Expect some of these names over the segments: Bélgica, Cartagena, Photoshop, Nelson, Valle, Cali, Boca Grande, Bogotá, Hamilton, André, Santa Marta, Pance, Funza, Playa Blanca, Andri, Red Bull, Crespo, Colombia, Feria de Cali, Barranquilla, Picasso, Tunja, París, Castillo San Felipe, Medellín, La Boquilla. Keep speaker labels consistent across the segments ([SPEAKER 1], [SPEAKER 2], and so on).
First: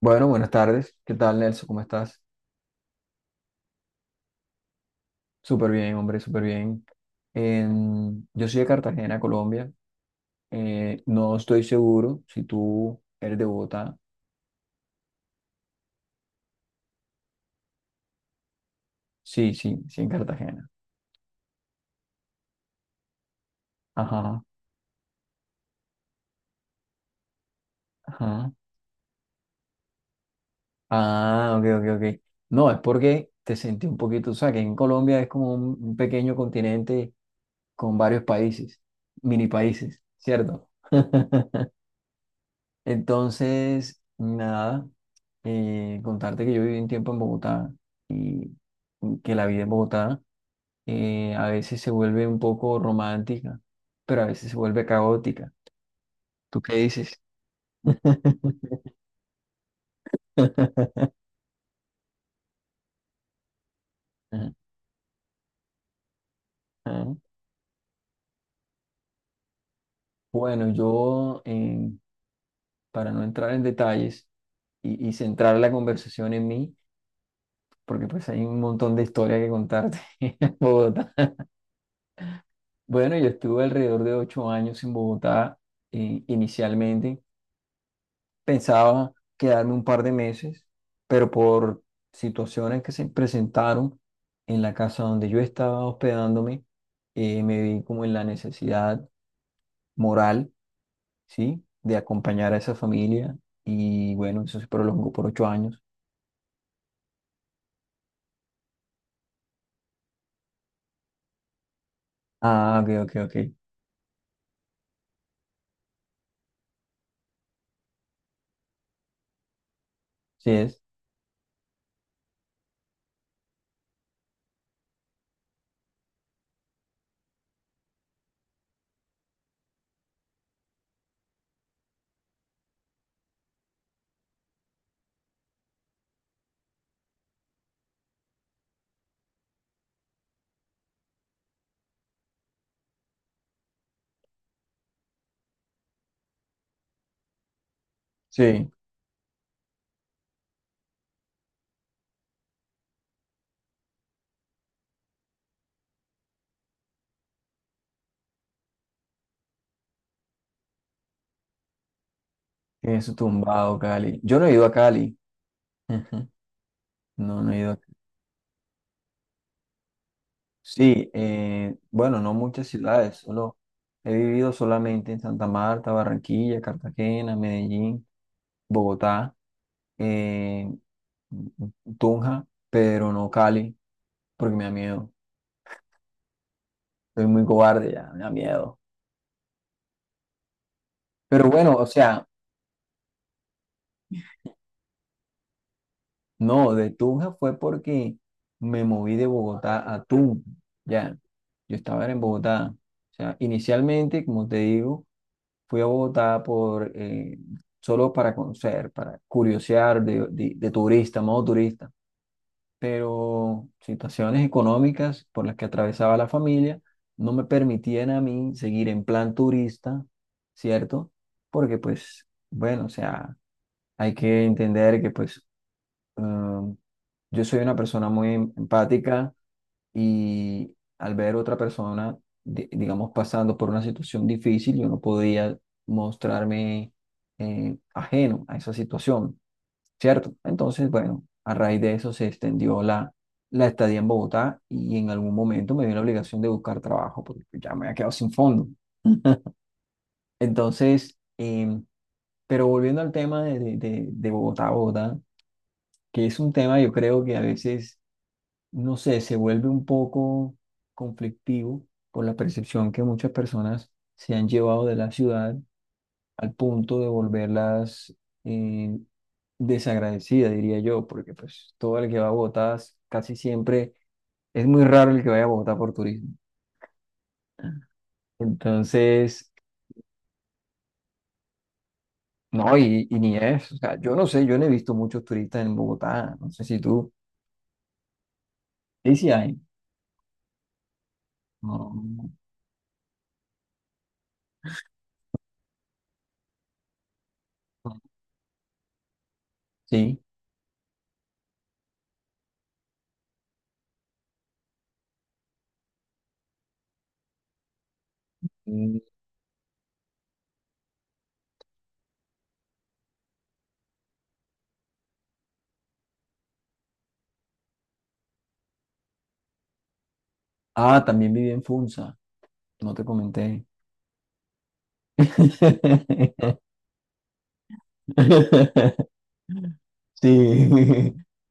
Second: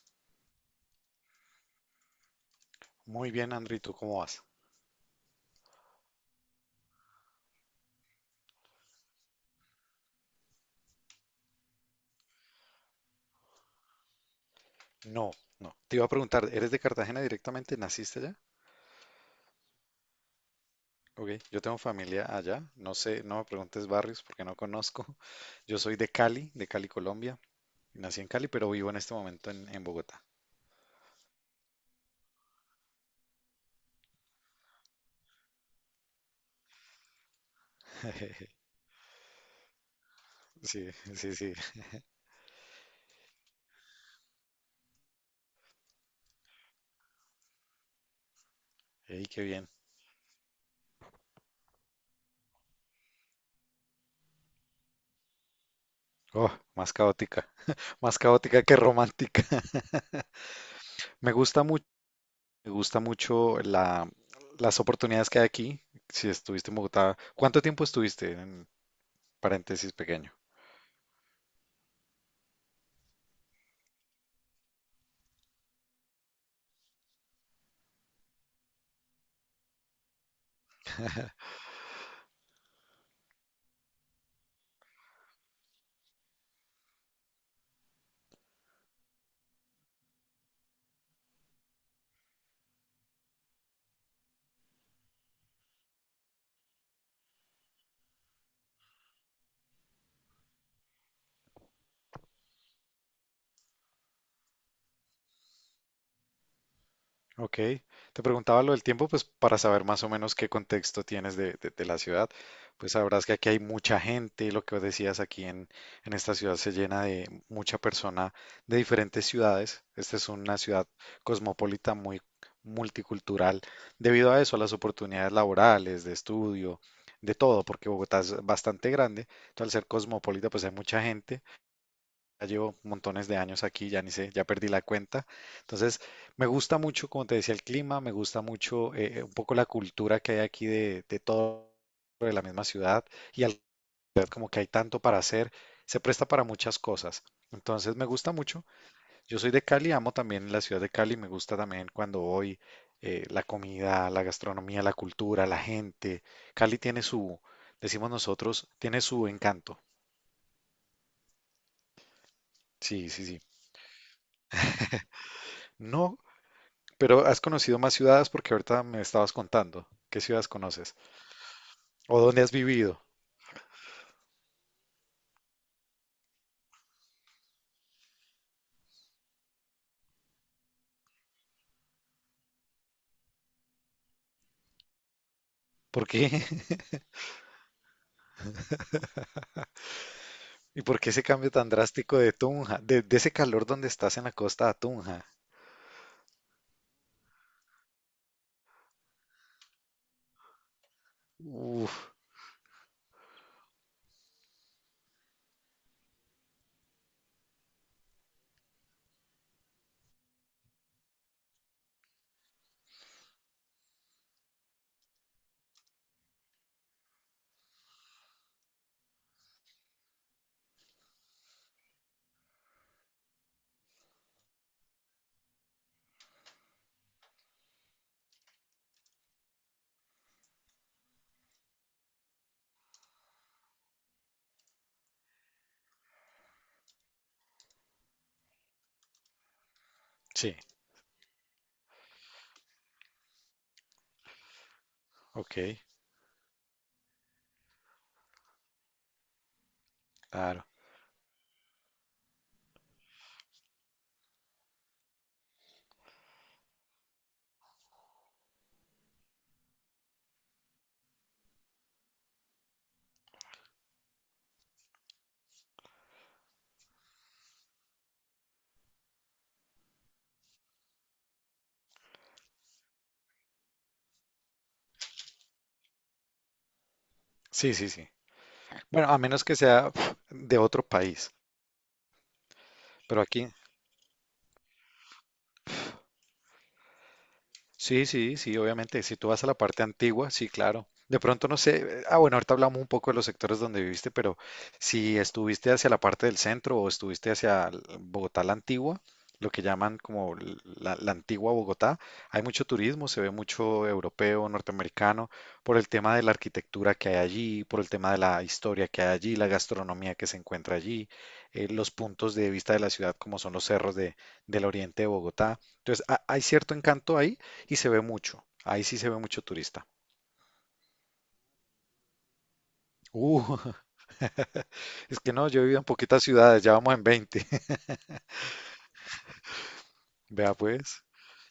[SPEAKER 1] Bueno, buenas tardes. ¿Qué tal, Nelson? ¿Cómo estás?
[SPEAKER 2] Muy bien, Andri, ¿tú cómo vas?
[SPEAKER 1] Súper bien, hombre, súper bien. Yo soy de Cartagena, Colombia. No estoy seguro si tú eres de Bogotá.
[SPEAKER 2] No, no. Te iba a preguntar, ¿eres de Cartagena directamente? ¿Naciste allá?
[SPEAKER 1] Sí, sí, sí, en Cartagena.
[SPEAKER 2] Ok, yo tengo familia allá. No sé, no me preguntes barrios
[SPEAKER 1] Ajá,
[SPEAKER 2] porque no conozco. Yo soy de Cali, Colombia. Nací en Cali,
[SPEAKER 1] ajá.
[SPEAKER 2] pero vivo en este momento en, Bogotá.
[SPEAKER 1] Ah, ok, ok, ok. No, es porque te sentí un poquito, o sea, que en Colombia es como un, pequeño continente con varios países, mini países, ¿cierto?
[SPEAKER 2] Sí, sí, sí.
[SPEAKER 1] Entonces, nada. Contarte que yo viví un tiempo en Bogotá y
[SPEAKER 2] Ey,
[SPEAKER 1] que
[SPEAKER 2] qué
[SPEAKER 1] la vida
[SPEAKER 2] bien.
[SPEAKER 1] en Bogotá a veces se vuelve un poco romántica, pero a veces se vuelve caótica.
[SPEAKER 2] Oh,
[SPEAKER 1] ¿Tú qué
[SPEAKER 2] más
[SPEAKER 1] dices?
[SPEAKER 2] caótica. Más caótica que romántica. Me gusta mucho, me gusta mucho las oportunidades que hay aquí. Si estuviste en
[SPEAKER 1] Ajá.
[SPEAKER 2] Bogotá, ¿cuánto tiempo estuviste? En paréntesis pequeño.
[SPEAKER 1] Bueno, yo, para no entrar en detalles y centrar la conversación en mí, porque pues hay un montón de historia que contarte en Bogotá. Bueno, yo estuve alrededor de 8 años en Bogotá inicialmente. Pensaba quedarme un par de meses, pero por situaciones que se presentaron en la casa donde yo estaba hospedándome, me vi como en la necesidad moral, ¿sí? De acompañar a esa familia y bueno, eso se prolongó por 8 años.
[SPEAKER 2] Ok, te preguntaba lo del tiempo, pues para saber más o menos qué contexto tienes de la ciudad,
[SPEAKER 1] Ah, ok,
[SPEAKER 2] pues
[SPEAKER 1] ok,
[SPEAKER 2] sabrás que
[SPEAKER 1] ok.
[SPEAKER 2] aquí hay mucha gente, lo que vos decías aquí en esta ciudad se llena de mucha persona de diferentes ciudades. Esta es
[SPEAKER 1] Sí
[SPEAKER 2] una
[SPEAKER 1] es.
[SPEAKER 2] ciudad cosmopolita, muy multicultural, debido a eso, a las oportunidades laborales, de estudio, de todo, porque Bogotá es bastante grande. Entonces, al ser cosmopolita, pues hay mucha gente. Ya llevo montones de años aquí, ya ni sé, ya perdí la cuenta. Entonces, me gusta mucho, como te decía, el clima. Me gusta mucho un poco la cultura que hay aquí de todo, de la misma ciudad y como que hay tanto para hacer, se presta para muchas cosas. Entonces, me gusta mucho.
[SPEAKER 1] Sí,
[SPEAKER 2] Yo soy de Cali, amo también la ciudad de Cali, me gusta también cuando voy, la comida, la gastronomía, la cultura, la gente. Cali tiene su, decimos nosotros, tiene su encanto.
[SPEAKER 1] tiene
[SPEAKER 2] Sí,
[SPEAKER 1] su
[SPEAKER 2] sí, sí.
[SPEAKER 1] tumbado, Cali. Yo no he ido a Cali.
[SPEAKER 2] No. Pero has
[SPEAKER 1] No, no he ido.
[SPEAKER 2] conocido más ciudades, porque ahorita me estabas contando qué ciudades conoces
[SPEAKER 1] Sí,
[SPEAKER 2] o
[SPEAKER 1] bueno, no
[SPEAKER 2] dónde has
[SPEAKER 1] muchas
[SPEAKER 2] vivido.
[SPEAKER 1] ciudades, solo he vivido solamente en Santa Marta, Barranquilla, Cartagena, Medellín, Bogotá, eh, Tunja, pero no Cali, porque me da miedo.
[SPEAKER 2] ¿Por qué?
[SPEAKER 1] Soy muy cobarde ya, me da miedo.
[SPEAKER 2] ¿Y por qué ese
[SPEAKER 1] Pero
[SPEAKER 2] cambio tan
[SPEAKER 1] bueno, o
[SPEAKER 2] drástico
[SPEAKER 1] sea,
[SPEAKER 2] de Tunja? De ese calor donde estás en la costa a Tunja.
[SPEAKER 1] no, de Tunja fue porque me moví de Bogotá a Tunja. Ya, yo
[SPEAKER 2] Uf,
[SPEAKER 1] estaba era en Bogotá. O sea, inicialmente, como te digo, fui a Bogotá por, solo para conocer, para curiosear de turista, modo turista. Pero situaciones económicas por las que atravesaba la familia no me permitían a mí seguir en plan turista, ¿cierto? Porque pues, bueno, o sea, hay que entender que pues, Um, yo soy una persona muy empática y al ver otra persona, digamos, pasando por una situación difícil, yo no podía mostrarme ajeno a esa situación, ¿cierto?
[SPEAKER 2] sí,
[SPEAKER 1] Entonces, bueno, a raíz de eso se extendió la estadía en Bogotá y en algún
[SPEAKER 2] ok,
[SPEAKER 1] momento me dio la obligación de buscar trabajo porque pues, ya me había quedado sin fondo.
[SPEAKER 2] claro.
[SPEAKER 1] Entonces, pero volviendo al tema de Bogotá, Bogotá, que es un tema yo creo que a veces no sé, se vuelve un poco conflictivo por la percepción que muchas personas se han llevado de la ciudad al punto de volverlas eh, desagradecidas, diría yo, porque pues todo el que va a Bogotá casi siempre es muy raro el que vaya a Bogotá por turismo.
[SPEAKER 2] Sí, sí, sí. Bueno, a menos
[SPEAKER 1] Entonces,
[SPEAKER 2] que sea, uf, de otro país.
[SPEAKER 1] no, y
[SPEAKER 2] Pero
[SPEAKER 1] ni
[SPEAKER 2] aquí,
[SPEAKER 1] es, o sea, yo no sé, yo no he visto muchos turistas en Bogotá, no sé si tú,
[SPEAKER 2] sí, sí, sí, obviamente.
[SPEAKER 1] sí,
[SPEAKER 2] Si tú
[SPEAKER 1] sí
[SPEAKER 2] vas a la
[SPEAKER 1] hay,
[SPEAKER 2] parte antigua, sí, claro. De pronto no sé,
[SPEAKER 1] no,
[SPEAKER 2] ah,
[SPEAKER 1] no,
[SPEAKER 2] bueno, ahorita hablamos un poco de los sectores donde viviste, pero si estuviste hacia la parte del centro o estuviste hacia
[SPEAKER 1] no.
[SPEAKER 2] Bogotá la antigua, lo que llaman
[SPEAKER 1] Sí.
[SPEAKER 2] como la antigua Bogotá, hay mucho turismo, se ve mucho europeo, norteamericano, por el tema de la arquitectura que hay allí, por el tema de la historia
[SPEAKER 1] Mm.
[SPEAKER 2] que hay allí, la gastronomía que se encuentra allí, los puntos de vista de la ciudad, como son los cerros del oriente de Bogotá. Entonces, hay cierto encanto ahí y se ve mucho. Ahí sí se ve mucho turista.
[SPEAKER 1] Ah, también viví en Funza, no te comenté.
[SPEAKER 2] Uh, es que no, yo he vivido en poquitas ciudades, ya vamos en 20.
[SPEAKER 1] Sí,
[SPEAKER 2] Vea pues.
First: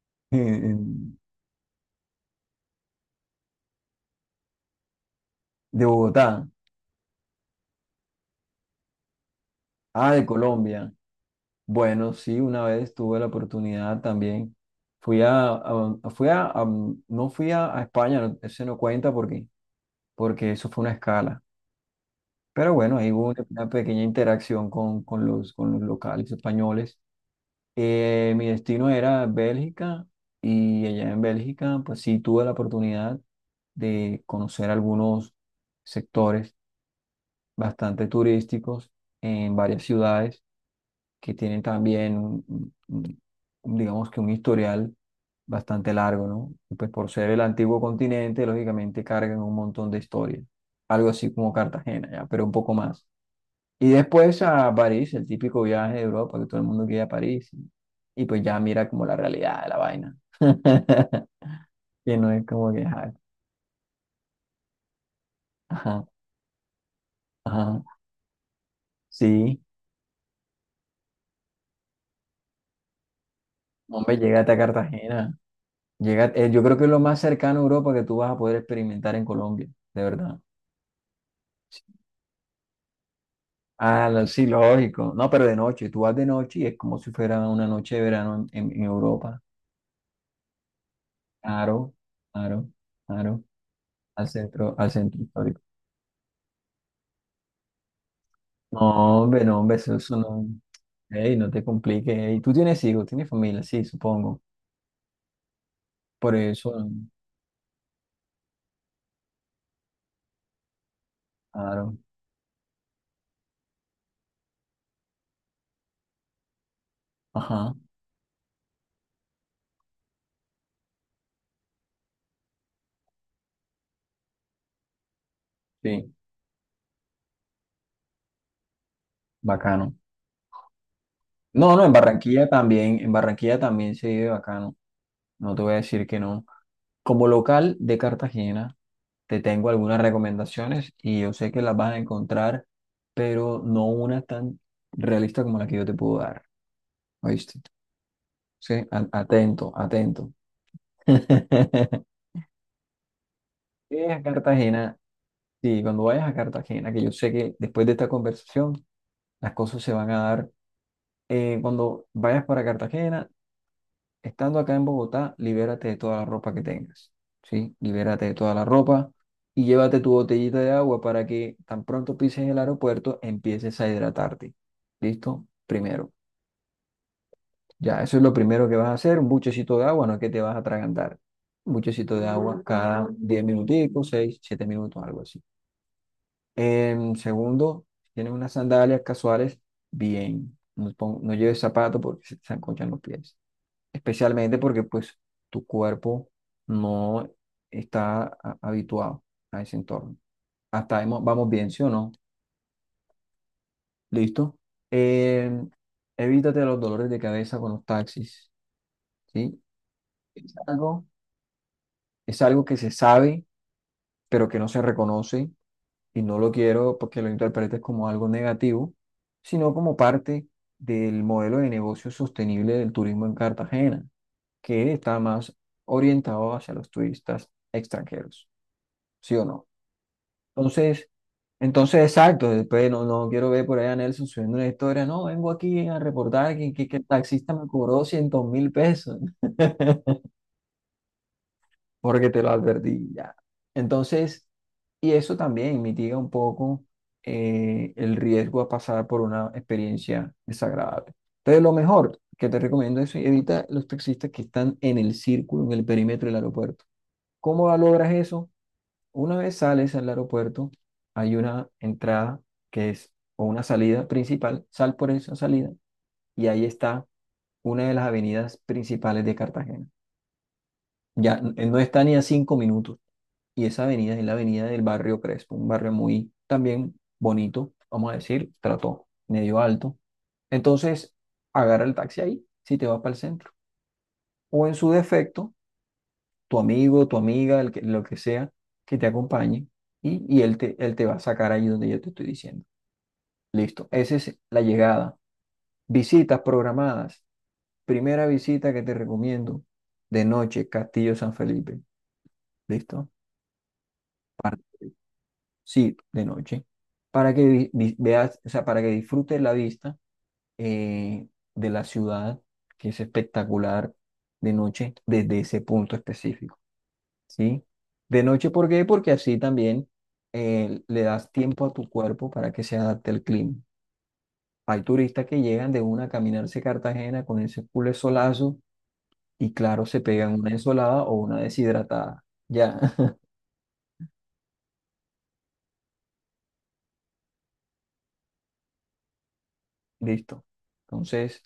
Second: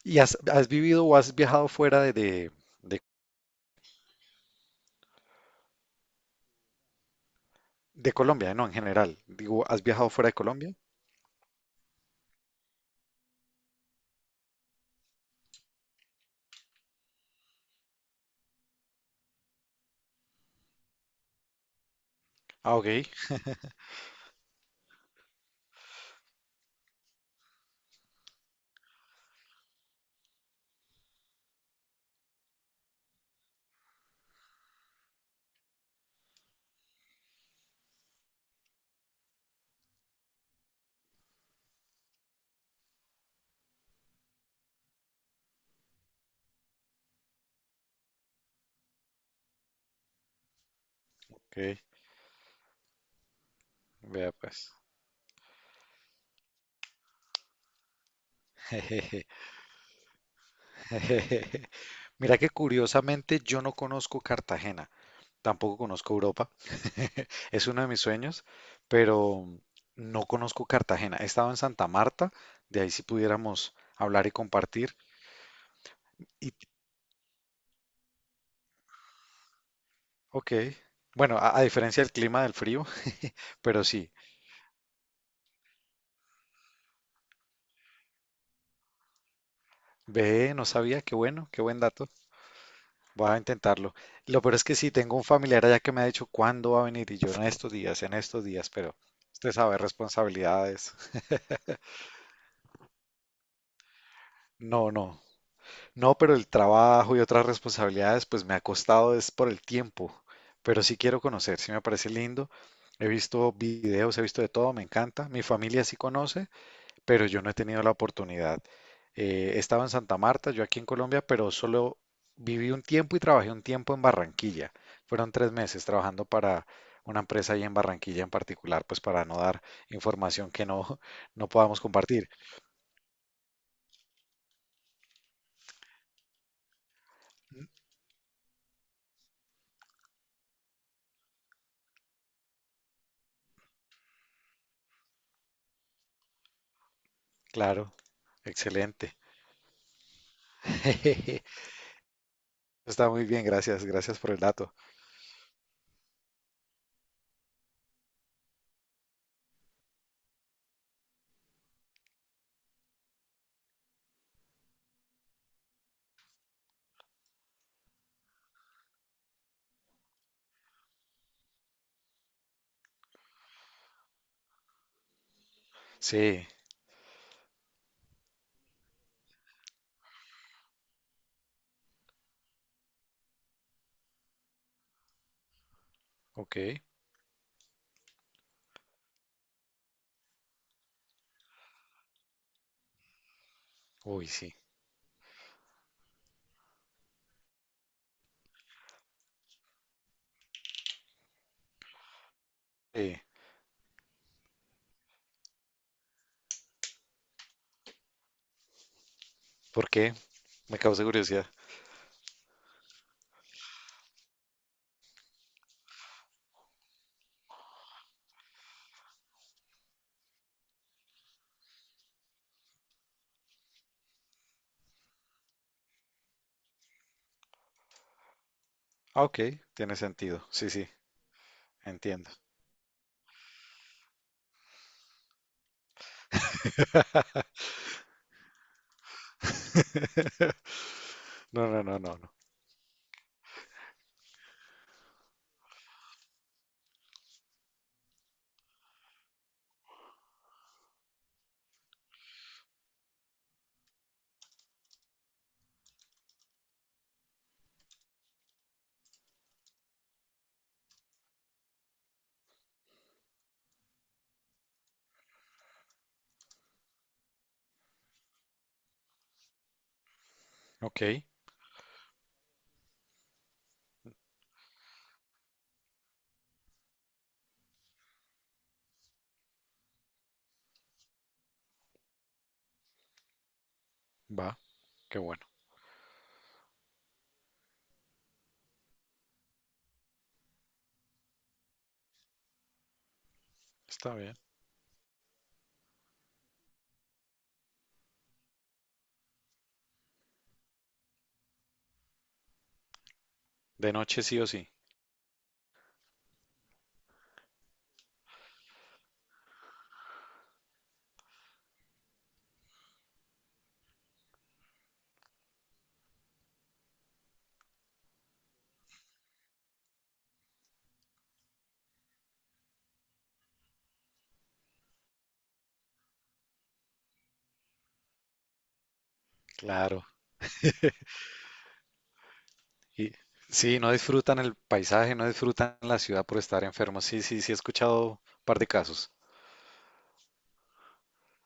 [SPEAKER 2] ¿Y has
[SPEAKER 1] de
[SPEAKER 2] vivido o has viajado fuera de-
[SPEAKER 1] Bogotá.
[SPEAKER 2] de Colombia? No, en general. Digo, ¿has viajado
[SPEAKER 1] Ah, de
[SPEAKER 2] fuera de Colombia?
[SPEAKER 1] Colombia. Bueno, sí, una vez tuve la oportunidad también. Fui a- fui a- no fui a España, ese no cuenta porque eso fue una escala. Pero
[SPEAKER 2] Ah,
[SPEAKER 1] bueno,
[SPEAKER 2] ok.
[SPEAKER 1] ahí hubo una pequeña interacción con los locales españoles. Mi destino era Bélgica y allá en Bélgica, pues sí tuve la oportunidad de conocer algunos sectores bastante turísticos en varias ciudades que tienen también, un- digamos que un historial bastante largo, ¿no? Y pues por ser el antiguo continente, lógicamente cargan un montón de historia, algo así como
[SPEAKER 2] Ok,
[SPEAKER 1] Cartagena, ya, pero un poco más. Y
[SPEAKER 2] vea
[SPEAKER 1] después
[SPEAKER 2] pues.
[SPEAKER 1] a París, el típico viaje de Europa, que todo el mundo quiere a París. Y pues ya mira como la realidad de la vaina. Que no
[SPEAKER 2] Mira
[SPEAKER 1] es
[SPEAKER 2] que
[SPEAKER 1] como que, ajá,
[SPEAKER 2] curiosamente yo no conozco Cartagena. Tampoco
[SPEAKER 1] ajá,
[SPEAKER 2] conozco Europa. Es uno
[SPEAKER 1] ajá.
[SPEAKER 2] de mis sueños, pero
[SPEAKER 1] Sí,
[SPEAKER 2] no conozco Cartagena. He estado en Santa Marta, de ahí si pudiéramos
[SPEAKER 1] hombre,
[SPEAKER 2] hablar y
[SPEAKER 1] llégate a
[SPEAKER 2] compartir.
[SPEAKER 1] Cartagena. Llega,
[SPEAKER 2] Y
[SPEAKER 1] yo creo que es lo más cercano a Europa que tú vas a poder experimentar en Colombia, de verdad.
[SPEAKER 2] ok, bueno, a
[SPEAKER 1] Sí.
[SPEAKER 2] diferencia del clima del frío, pero
[SPEAKER 1] Ah,
[SPEAKER 2] sí,
[SPEAKER 1] sí, lógico. No, pero de noche, tú vas de noche y es como si fuera una noche de verano en Europa.
[SPEAKER 2] ve, no sabía, qué bueno, qué buen
[SPEAKER 1] Claro,
[SPEAKER 2] dato.
[SPEAKER 1] claro,
[SPEAKER 2] Voy a
[SPEAKER 1] claro.
[SPEAKER 2] intentarlo. Lo peor es que
[SPEAKER 1] Al
[SPEAKER 2] sí, tengo
[SPEAKER 1] centro
[SPEAKER 2] un
[SPEAKER 1] histórico.
[SPEAKER 2] familiar allá que me ha dicho cuándo va a venir, y yo, en estos días, pero
[SPEAKER 1] No, hombre,
[SPEAKER 2] usted
[SPEAKER 1] no, hombre,
[SPEAKER 2] sabe,
[SPEAKER 1] eso no.
[SPEAKER 2] responsabilidades.
[SPEAKER 1] Ey, no te compliques. Ey. Tú tienes hijos, tienes familia, sí, supongo.
[SPEAKER 2] No, no. No,
[SPEAKER 1] Por
[SPEAKER 2] pero el
[SPEAKER 1] eso,
[SPEAKER 2] trabajo y otras responsabilidades, pues me ha costado es por el tiempo. Pero sí quiero conocer, sí me
[SPEAKER 1] claro.
[SPEAKER 2] parece lindo. He visto videos, he visto de todo, me encanta. Mi familia sí conoce, pero yo no he
[SPEAKER 1] Ajá,
[SPEAKER 2] tenido la oportunidad. Estaba en Santa Marta, yo aquí en Colombia, pero solo viví un tiempo y trabajé un tiempo en Barranquilla. Fueron 3 meses
[SPEAKER 1] sí,
[SPEAKER 2] trabajando para una empresa ahí en Barranquilla en particular, pues para no dar
[SPEAKER 1] bacano.
[SPEAKER 2] información que no, no
[SPEAKER 1] No,
[SPEAKER 2] podamos
[SPEAKER 1] no,
[SPEAKER 2] compartir.
[SPEAKER 1] En Barranquilla también se vive bacano. No te voy a decir que no. Como local de Cartagena, te tengo algunas recomendaciones y yo sé que las vas a encontrar, pero no una tan realista como la que yo te puedo dar. ¿Oíste?
[SPEAKER 2] Claro,
[SPEAKER 1] Sí, a-
[SPEAKER 2] excelente.
[SPEAKER 1] atento, atento.
[SPEAKER 2] Está muy bien, gracias,
[SPEAKER 1] Vienes
[SPEAKER 2] gracias
[SPEAKER 1] a
[SPEAKER 2] por el dato.
[SPEAKER 1] Cartagena, sí, cuando vayas a Cartagena, que yo sé que después de esta conversación, las cosas se van a dar. Cuando vayas para Cartagena, estando acá en Bogotá, libérate de toda la ropa que tengas, ¿sí? Libérate de toda la ropa y llévate tu botellita de agua para que tan pronto pises el aeropuerto, empieces a hidratarte. ¿Listo? Primero.
[SPEAKER 2] Sí,
[SPEAKER 1] Ya, eso es lo primero que vas a hacer, un buchecito de agua, no es que te vas a atragantar. Un buchecito de agua cada 10 minuticos, 6 7 minutos, algo así.
[SPEAKER 2] ok.
[SPEAKER 1] Segundo, si tienes unas sandalias casuales, bien. No, no lleves zapatos porque se te enconchan los pies.
[SPEAKER 2] Uy, sí.
[SPEAKER 1] Especialmente porque pues tu cuerpo no está habituado a ese entorno. Hasta ahí vamos bien, ¿sí o no?
[SPEAKER 2] Sí.
[SPEAKER 1] ¿Listo? Em, evítate los dolores de cabeza con los taxis, ¿sí?
[SPEAKER 2] ¿Por qué?
[SPEAKER 1] Es
[SPEAKER 2] Me causa
[SPEAKER 1] algo,
[SPEAKER 2] curiosidad.
[SPEAKER 1] es algo, que se sabe, pero que no se reconoce y no lo quiero porque lo interpretes como algo negativo, sino como parte del modelo de negocio sostenible del turismo en Cartagena, que está más orientado hacia los turistas extranjeros,
[SPEAKER 2] Ah,
[SPEAKER 1] ¿sí
[SPEAKER 2] ok,
[SPEAKER 1] o no?
[SPEAKER 2] tiene sentido. Sí, sí,
[SPEAKER 1] Entonces, entonces,
[SPEAKER 2] entiendo.
[SPEAKER 1] exacto, después no, no quiero ver por ahí a Nelson subiendo una historia, no, vengo aquí a reportar que, que el taxista me cobró cientos mil pesos.
[SPEAKER 2] No, no, no, no,
[SPEAKER 1] Porque
[SPEAKER 2] no.
[SPEAKER 1] te lo advertí ya. Entonces, y eso también mitiga un poco el riesgo a pasar por una experiencia desagradable. Entonces, lo mejor que te recomiendo es evita los taxistas que están en el círculo, en el perímetro del aeropuerto. ¿Cómo logras eso? Una vez sales al aeropuerto, hay una entrada que es, o una salida principal, sal por esa salida y ahí está una de las avenidas principales de Cartagena.
[SPEAKER 2] Ok,
[SPEAKER 1] Ya no está ni a 5 minutos. Y esa avenida es la avenida del barrio Crespo, un barrio muy también bonito, vamos a decir, trato medio alto. Entonces, agarra el taxi ahí, si te vas para el centro.
[SPEAKER 2] va,
[SPEAKER 1] O en su
[SPEAKER 2] qué bueno.
[SPEAKER 1] defecto, tu amigo, tu amiga, el que, lo que sea, que te acompañe y él te va a sacar ahí donde yo te estoy diciendo. Listo,
[SPEAKER 2] Está
[SPEAKER 1] esa
[SPEAKER 2] bien.
[SPEAKER 1] es la llegada. Visitas programadas. Primera visita que te recomiendo de noche, Castillo San Felipe. ¿Listo?
[SPEAKER 2] De noche sí o
[SPEAKER 1] Parte
[SPEAKER 2] sí.
[SPEAKER 1] sí, de noche, para que veas, o sea, para que disfrutes la vista eh, de la ciudad, que es espectacular de noche desde ese punto específico, ¿sí? De noche, ¿por qué? Porque así también le das tiempo a tu cuerpo para que se adapte al clima. Hay turistas que llegan de una a caminarse Cartagena con ese culo solazo y claro, se
[SPEAKER 2] Claro.
[SPEAKER 1] pegan una ensolada o una deshidratada. Ya,
[SPEAKER 2] Y sí, no disfrutan el paisaje, no disfrutan la ciudad por estar enfermos. Sí, sí, sí, he escuchado un par de casos.
[SPEAKER 1] listo. Entonces,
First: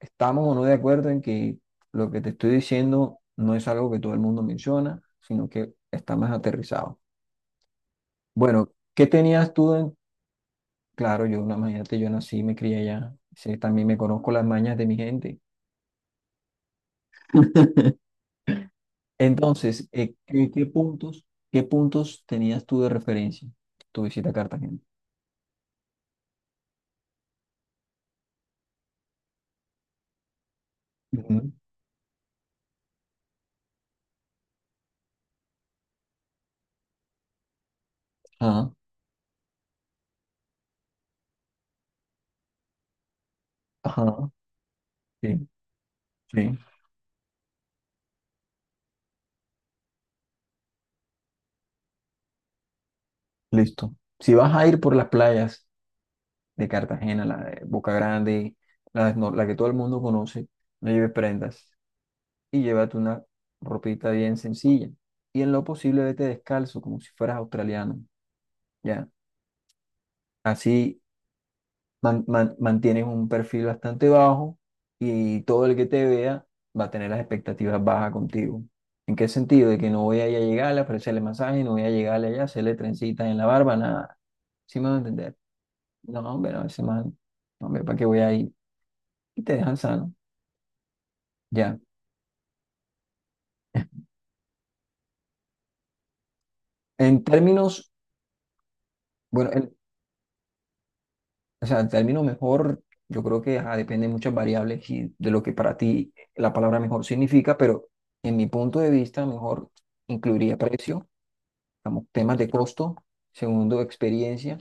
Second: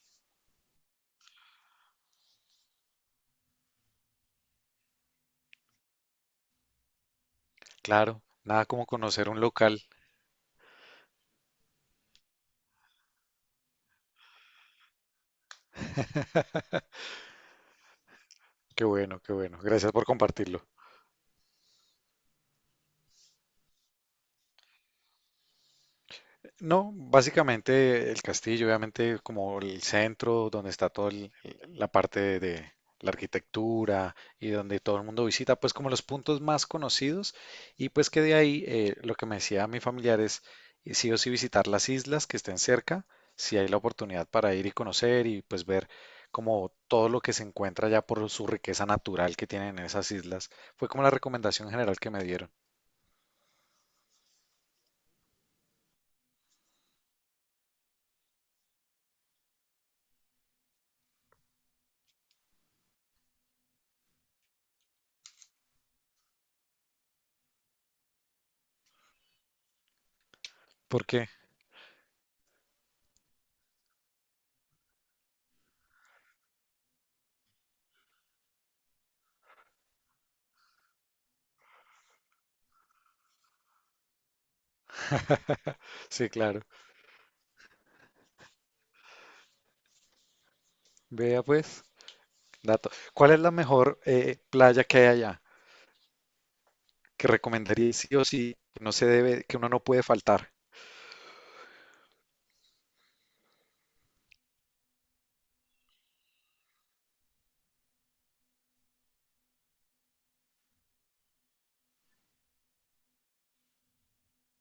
[SPEAKER 1] estamos o no de acuerdo en que lo que te estoy diciendo no es algo que todo el mundo menciona, sino que está más aterrizado.
[SPEAKER 2] Claro, nada
[SPEAKER 1] Bueno,
[SPEAKER 2] como
[SPEAKER 1] ¿qué
[SPEAKER 2] conocer un
[SPEAKER 1] tenías tú
[SPEAKER 2] local.
[SPEAKER 1] en? Claro, yo, una imagínate, yo nací, me crié allá, sí, también me conozco las mañas de mi gente.
[SPEAKER 2] Qué bueno, qué bueno.
[SPEAKER 1] Entonces,
[SPEAKER 2] Gracias por
[SPEAKER 1] ¿qué, qué
[SPEAKER 2] compartirlo.
[SPEAKER 1] puntos, qué puntos tenías tú de referencia tu visita a Cartagena?
[SPEAKER 2] No, básicamente el castillo, obviamente como el centro donde está toda
[SPEAKER 1] Ujú.
[SPEAKER 2] la parte de la arquitectura y donde todo el mundo visita, pues como los puntos más conocidos, y pues que de ahí,
[SPEAKER 1] Ajá,
[SPEAKER 2] lo que me decía mi familiar es, sí o sí visitar las islas que estén cerca, si hay la
[SPEAKER 1] ajá,
[SPEAKER 2] oportunidad para ir y conocer, y
[SPEAKER 1] sí,
[SPEAKER 2] pues ver
[SPEAKER 1] sí,
[SPEAKER 2] como todo lo que se encuentra ya, por su riqueza natural que tienen en esas islas. Fue como la recomendación general que me dieron.
[SPEAKER 1] listo. Si vas a ir por las playas, de Cartagena, la de Boca Grande, la, no- la que todo el mundo conoce, no lleves prendas y llévate una ropita bien sencilla. Y en lo posible vete descalzo, como si fueras australiano, ¿ya? Así
[SPEAKER 2] ¿Por qué?
[SPEAKER 1] mantienes un perfil bastante bajo y todo el que te vea va a tener las expectativas bajas contigo. ¿En qué sentido? De que no voy a ir a llegarle a ofrecerle masaje, no voy a llegarle allá a hacerle trencitas en la barba, nada. ¿Sí me van a entender? No,
[SPEAKER 2] Sí,
[SPEAKER 1] hombre,
[SPEAKER 2] claro.
[SPEAKER 1] no, ese man, no, hombre, ¿para qué voy a ir? Y te dejan sano.
[SPEAKER 2] Vea
[SPEAKER 1] Ya.
[SPEAKER 2] pues. Dato. ¿Cuál es la mejor playa que hay allá?
[SPEAKER 1] En
[SPEAKER 2] Que
[SPEAKER 1] términos,
[SPEAKER 2] recomendaría sí o sí, que no se debe,
[SPEAKER 1] bueno,
[SPEAKER 2] que uno no puede faltar,
[SPEAKER 1] o sea, el término mejor, yo creo que ajá, depende de muchas variables y de lo que para ti la palabra mejor significa, pero en mi punto de vista, mejor incluiría precio, digamos, temas de costo, segundo, experiencia,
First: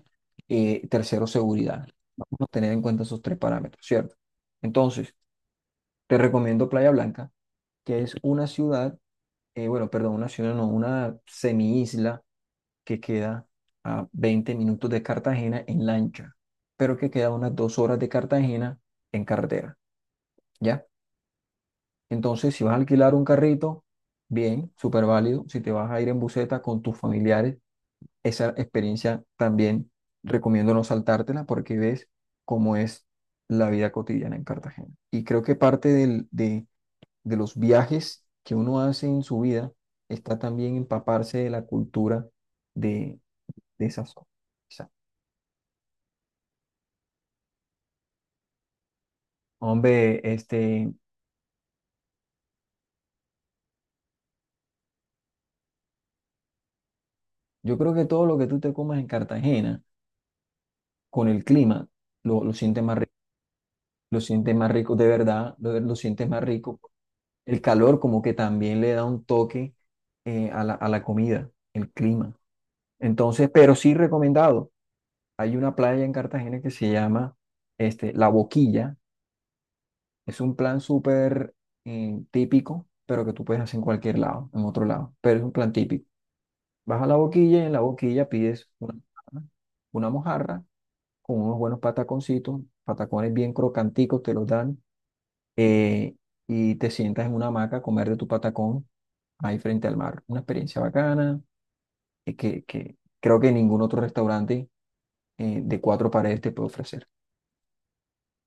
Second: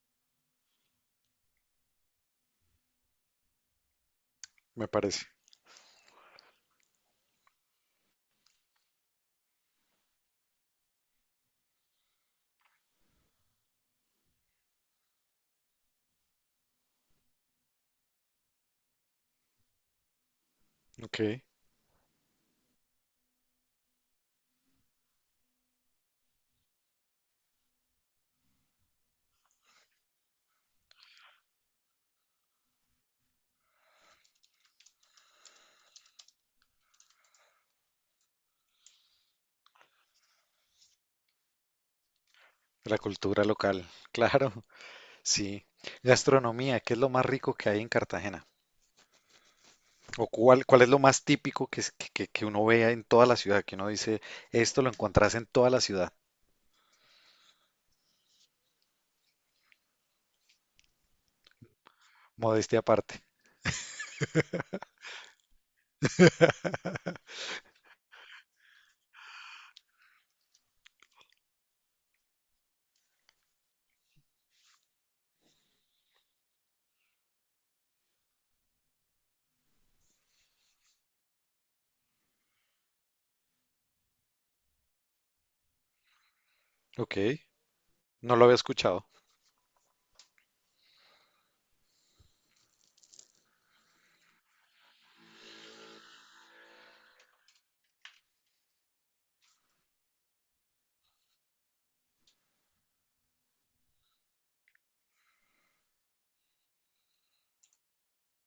[SPEAKER 1] tercero, seguridad. Vamos a tener en cuenta esos tres parámetros, ¿cierto?
[SPEAKER 2] me
[SPEAKER 1] Entonces,
[SPEAKER 2] parece.
[SPEAKER 1] te recomiendo Playa Blanca, que es una ciudad, bueno, perdón, una ciudad, no, una semi que queda a 20 minutos de Cartagena en lancha, pero que queda a unas 2 horas de Cartagena en carretera, ¿ya?
[SPEAKER 2] Ok.
[SPEAKER 1] Entonces, si vas a alquilar un carrito, bien, súper válido. Si te vas a ir en buseta con tus familiares, esa experiencia también recomiendo no saltártela porque ves cómo es la vida cotidiana en Cartagena. Y creo que parte de los viajes que uno hace en su vida está también empaparse de la cultura
[SPEAKER 2] La
[SPEAKER 1] de,
[SPEAKER 2] cultura
[SPEAKER 1] de
[SPEAKER 2] local,
[SPEAKER 1] esas
[SPEAKER 2] claro,
[SPEAKER 1] zonas.
[SPEAKER 2] sí. Gastronomía, ¿qué es lo más rico que hay en Cartagena?
[SPEAKER 1] Hombre,
[SPEAKER 2] ¿O cuál es
[SPEAKER 1] este,
[SPEAKER 2] lo más típico que, es- que uno vea en toda la ciudad? Que uno dice, esto lo encontrás en toda la ciudad.
[SPEAKER 1] yo creo que todo lo que tú te comas en Cartagena, con el clima, lo
[SPEAKER 2] Modestia
[SPEAKER 1] sientes más rico,
[SPEAKER 2] aparte.
[SPEAKER 1] lo sientes más rico, de verdad, lo sientes más rico. El calor como que también le da un toque a la comida, el clima. Entonces, pero sí recomendado. Hay una playa en Cartagena que se llama este, La Boquilla. Es un plan súper típico, pero que tú puedes hacer en cualquier lado, en otro lado, pero es un plan típico. Vas a la
[SPEAKER 2] Ok,
[SPEAKER 1] boquilla y en la boquilla
[SPEAKER 2] no lo había
[SPEAKER 1] pides una,
[SPEAKER 2] escuchado.
[SPEAKER 1] una mojarra con unos buenos pataconcitos, patacones bien crocanticos te los dan eh, y te sientas en una hamaca a comer de tu patacón ahí frente al mar. Una experiencia bacana que creo que ningún otro restaurante de cuatro paredes te puede ofrecer.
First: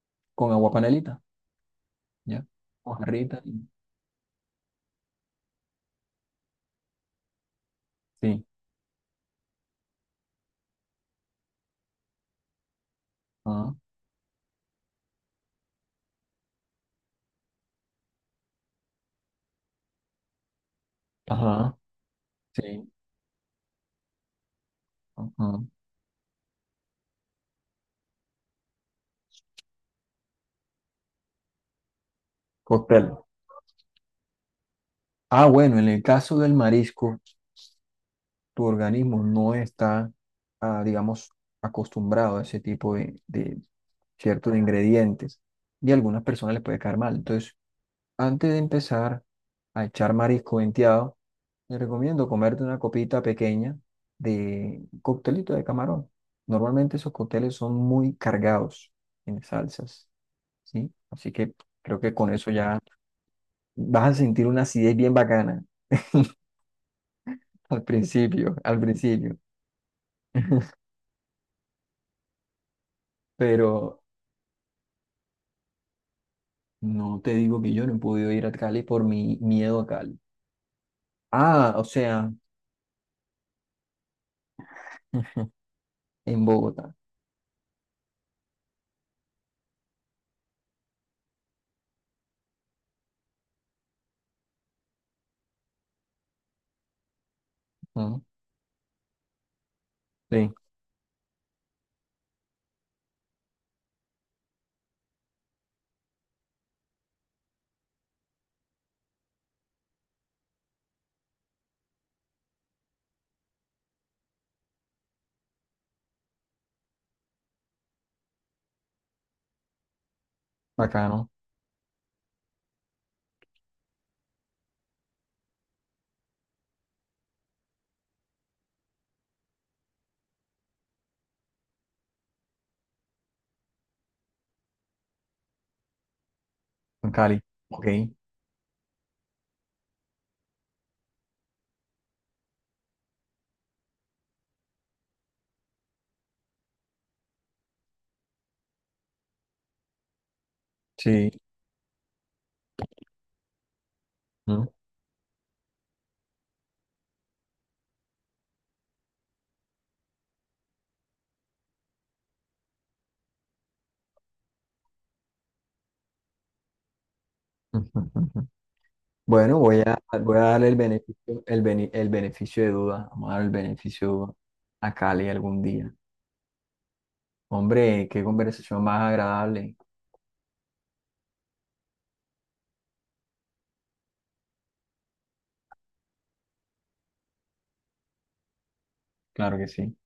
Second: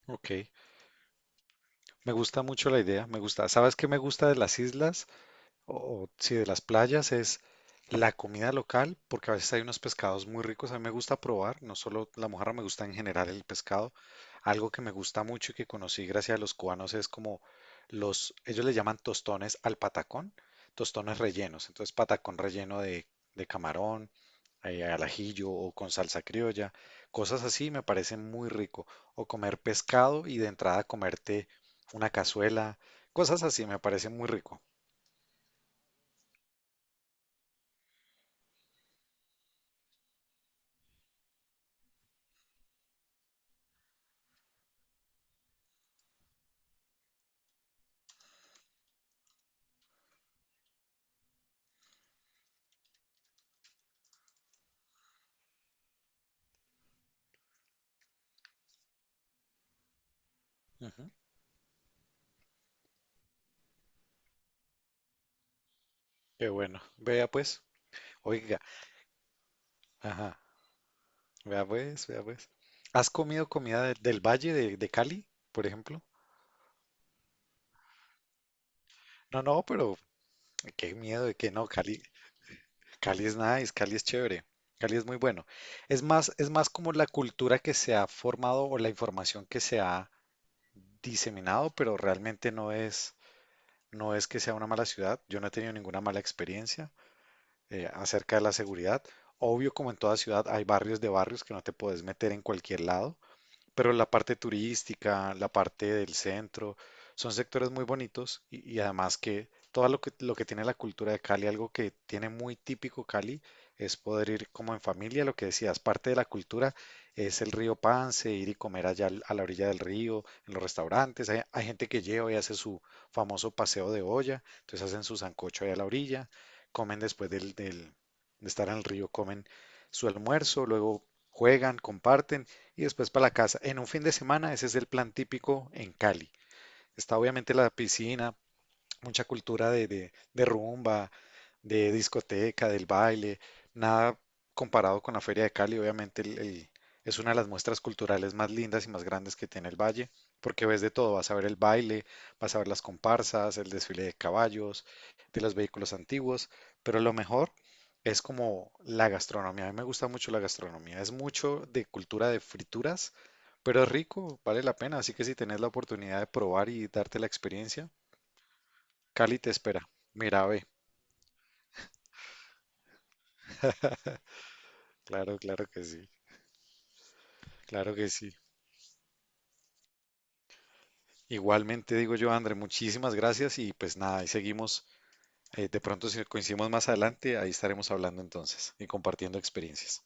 [SPEAKER 2] Ok,
[SPEAKER 1] Con agua panelita,
[SPEAKER 2] me gusta
[SPEAKER 1] ¿ya?
[SPEAKER 2] mucho la idea, me
[SPEAKER 1] Mojarrita,
[SPEAKER 2] gusta. ¿Sabes qué me gusta de las islas? O, si de las playas, es la
[SPEAKER 1] sí.
[SPEAKER 2] comida local, porque a veces hay unos pescados muy ricos. A mí me gusta probar, no solo la mojarra, me gusta en general el
[SPEAKER 1] Ajá,
[SPEAKER 2] pescado. Algo que me gusta mucho y que conocí gracias a los cubanos es como los, ellos le llaman tostones al patacón, tostones rellenos.
[SPEAKER 1] ajá,
[SPEAKER 2] Entonces, patacón relleno
[SPEAKER 1] sí.
[SPEAKER 2] de camarón, al ajillo
[SPEAKER 1] Ajá.
[SPEAKER 2] o con salsa criolla, cosas así me parecen muy rico. O comer pescado y de entrada comerte una cazuela,
[SPEAKER 1] Cóctel.
[SPEAKER 2] cosas así me parecen muy rico.
[SPEAKER 1] Ah, bueno, en el caso del marisco, tu organismo no está digamos, acostumbrado a ese tipo de ciertos ingredientes y a algunas personas les puede caer mal. Entonces, antes de empezar a echar marisco venteado, te recomiendo comerte una copita pequeña de coctelito de camarón. Normalmente esos cócteles son muy cargados en salsas, ¿sí?
[SPEAKER 2] Ujú.
[SPEAKER 1] Así que creo que con eso ya vas a sentir una acidez bien bacana
[SPEAKER 2] Qué bueno. Vea pues, oiga,
[SPEAKER 1] al principio,
[SPEAKER 2] ajá, vea pues, vea pues. ¿Has comido comida de-
[SPEAKER 1] pero
[SPEAKER 2] del Valle de Cali, por ejemplo?
[SPEAKER 1] no te digo que yo no he podido ir a Cali por mi
[SPEAKER 2] No, no,
[SPEAKER 1] miedo a
[SPEAKER 2] pero
[SPEAKER 1] Cali.
[SPEAKER 2] qué miedo de que no.
[SPEAKER 1] Ah, o
[SPEAKER 2] Cali,
[SPEAKER 1] sea,
[SPEAKER 2] Cali es nice, Cali es chévere, Cali es muy bueno.
[SPEAKER 1] en
[SPEAKER 2] Es más como
[SPEAKER 1] Bogotá.
[SPEAKER 2] la cultura que se ha formado o la información que se ha diseminado, pero realmente no es, no es que sea una mala ciudad. Yo no he tenido ninguna mala experiencia
[SPEAKER 1] ¿No?
[SPEAKER 2] acerca de la seguridad. Obvio, como en toda ciudad,
[SPEAKER 1] Sí,
[SPEAKER 2] hay barrios de barrios que no te puedes meter en cualquier lado. Pero la parte turística, la parte del centro, son sectores muy bonitos, y, además, que todo lo que tiene la cultura de Cali, algo que tiene muy típico Cali, es poder ir como en familia, lo que decías, parte de la cultura es el río Pance, ir y comer allá a la orilla del río. En los restaurantes,
[SPEAKER 1] bacano.
[SPEAKER 2] hay gente que lleva y hace su famoso paseo de olla, entonces hacen su sancocho allá a la orilla, comen después de estar en el río, comen su almuerzo, luego juegan, comparten y después para la casa. En un fin de semana, ese es el plan típico en Cali.
[SPEAKER 1] En
[SPEAKER 2] Está
[SPEAKER 1] Cali.
[SPEAKER 2] obviamente la
[SPEAKER 1] Ok,
[SPEAKER 2] piscina, mucha cultura de rumba, de discoteca, del baile, nada comparado con la Feria de Cali, obviamente es una de las muestras culturales más lindas y más grandes que tiene el Valle, porque ves de todo,
[SPEAKER 1] sí.
[SPEAKER 2] vas a ver el baile, vas a ver las comparsas, el desfile de
[SPEAKER 1] ¿No?
[SPEAKER 2] caballos, de los vehículos antiguos, pero lo mejor es como la gastronomía, a mí me gusta mucho la gastronomía, es mucho de cultura de frituras, pero es rico, vale la pena, así que si tenés la oportunidad de probar y darte la experiencia, Cali te
[SPEAKER 1] Bueno, voy
[SPEAKER 2] espera.
[SPEAKER 1] a, voy a
[SPEAKER 2] Mira, ve.
[SPEAKER 1] darle el beneficio, el beneficio de duda. Vamos a dar el beneficio de duda a Cali
[SPEAKER 2] Claro,
[SPEAKER 1] algún
[SPEAKER 2] claro que
[SPEAKER 1] día.
[SPEAKER 2] sí. Claro
[SPEAKER 1] Hombre,
[SPEAKER 2] que
[SPEAKER 1] qué
[SPEAKER 2] sí.
[SPEAKER 1] conversación más agradable.
[SPEAKER 2] Igualmente digo yo, André, muchísimas gracias y pues nada, ahí seguimos. De pronto si coincidimos más adelante, ahí estaremos hablando entonces y compartiendo
[SPEAKER 1] Claro que sí.
[SPEAKER 2] experiencias.